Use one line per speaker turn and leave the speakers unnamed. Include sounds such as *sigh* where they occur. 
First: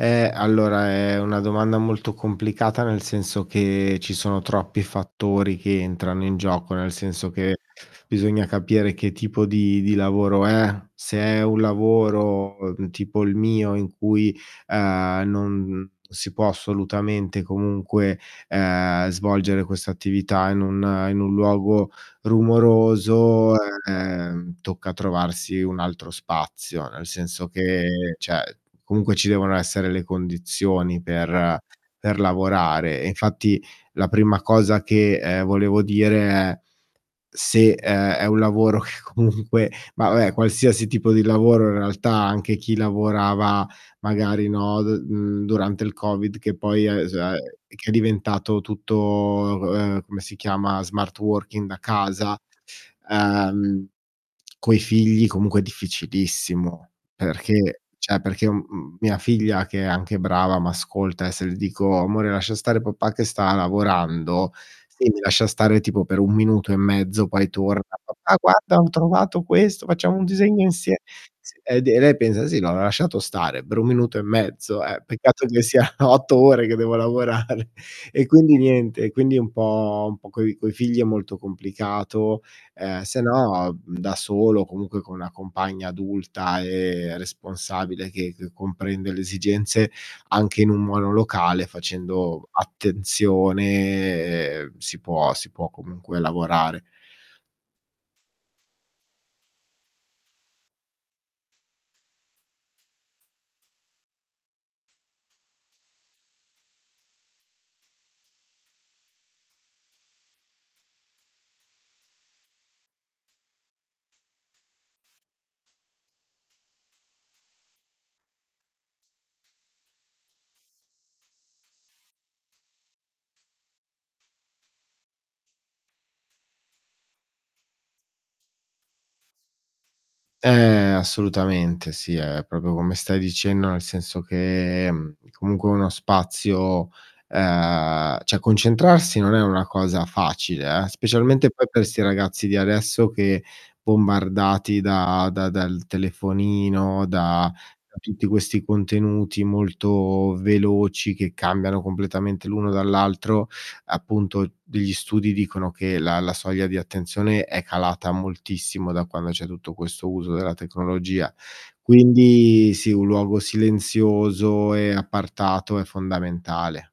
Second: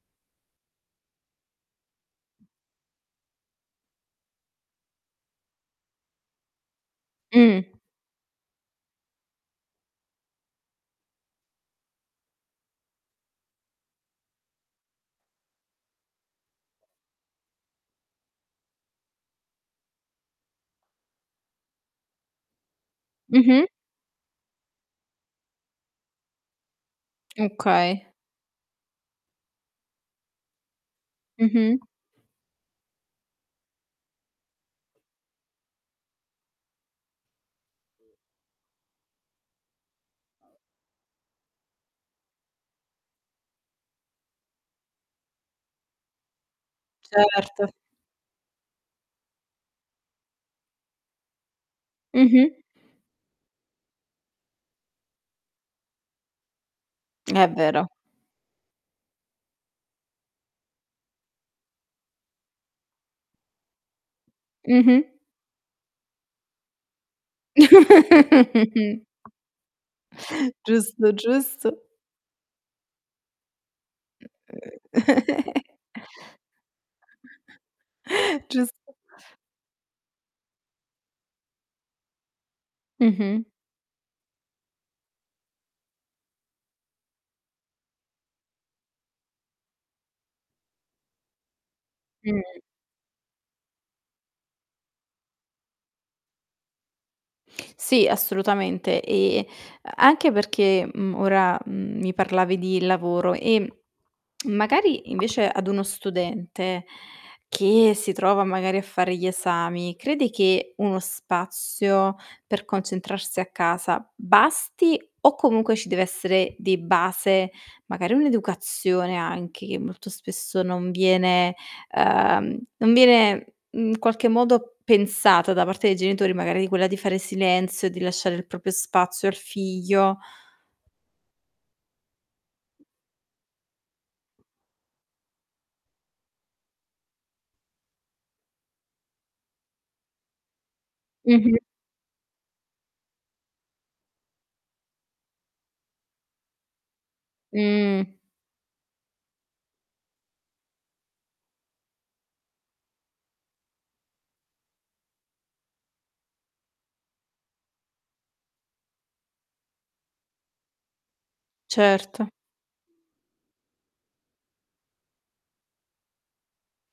Eh, allora, è una domanda molto complicata, nel senso, che ci sono troppi fattori che entrano in gioco, nel senso che
Mh.
bisogna capire che tipo di di lavoro è, se è un lavoro, mhmm, tipo il mio, uhm, in cui non si può assolutamente, comunque, uhm, svolgere questa attività in un in un luogo rumoroso,
Mh-mh.
uhm, tocca trovarsi un altro spazio. Nel senso
Okay.
che cioè, comunque ci devono essere le condizioni per
Mh-mh.
per lavorare. Infatti la prima cosa che, ehm, volevo dire è, se è è un lavoro che comunque ma vabbè, qualsiasi tipo di lavoro in realtà, anche chi lavorava magari, no, d mhmm, durante il Covid che poi è *unintelligible*
Certo.
che è diventato tutto uhm, come si chiama, smart working da casa,
Mh-mh.
uhm, coi figli comunque è difficilissimo.
È
Perché
vero.
cioè perché, mhmm, mia figlia, che è anche brava, m'ascolta e se le dico: "Amore lascia stare papà che sta lavorando", lei
Mh-mh.
mi lascia stare tipo per 1 minuto e mezzo, poi torna: "Papà, guarda ho
*chuckles*
trovato questo, facciamo un disegno insie"
Giusto,
Sì. Ed
giusto.
e lei pensa: "Sì, l'ho lasciato stare per un minuto e mezzo." Eh, peccato che
*chuckles*
siano 8 ore che devo lavorare. E quindi,
Giusto.
niente, e quindi è un po' un po' coi coi figli è molto complicato, uhm, se
Mh-mh.
no, da solo o comunque con una compagna adulta e responsabile, che che comprende le esigenze, anche in un monolocale facendo
Mh.
attenzione, si può si può comunque lavorare.
Sì, assolutamente e anche perché, mhmm, ora, mhmm, mi parlavi di lavoro, ehm, *smacks lips* magari invece ad uno studente, che si trova magari a fare gli esami, credi che uno spazio per concentrarsi a casa basti, o comunque ci deve essere di base, magari, un'educazione anche, che molto spesso non viene uhm, non viene in, mhmm, qualche modo pensata da parte dei genitori magari di quella di fare silenzio, di lasciare il proprio spazio al figlio?
Eh, assolutamente sì, è proprio come stai dicendo, nel senso che, mhmm, comunque uno spazio uhm, cioè, concentrarsi non è una cosa facile, eh. Specialmente
Mh-mh.
poi per sti ragazzi di adesso che bombardati da da dal telefonino, da
Mh.
tutti questi contenuti molto veloci, che cambiano completamente l'uno dall'altro, appunto, degli studi dicono che la la soglia di attenzione è calata moltissimo da quando c'è tutto questo uso della tecnologia.
Certo.
Quindi sì, un luogo silenzioso e appartato, è fondamentale.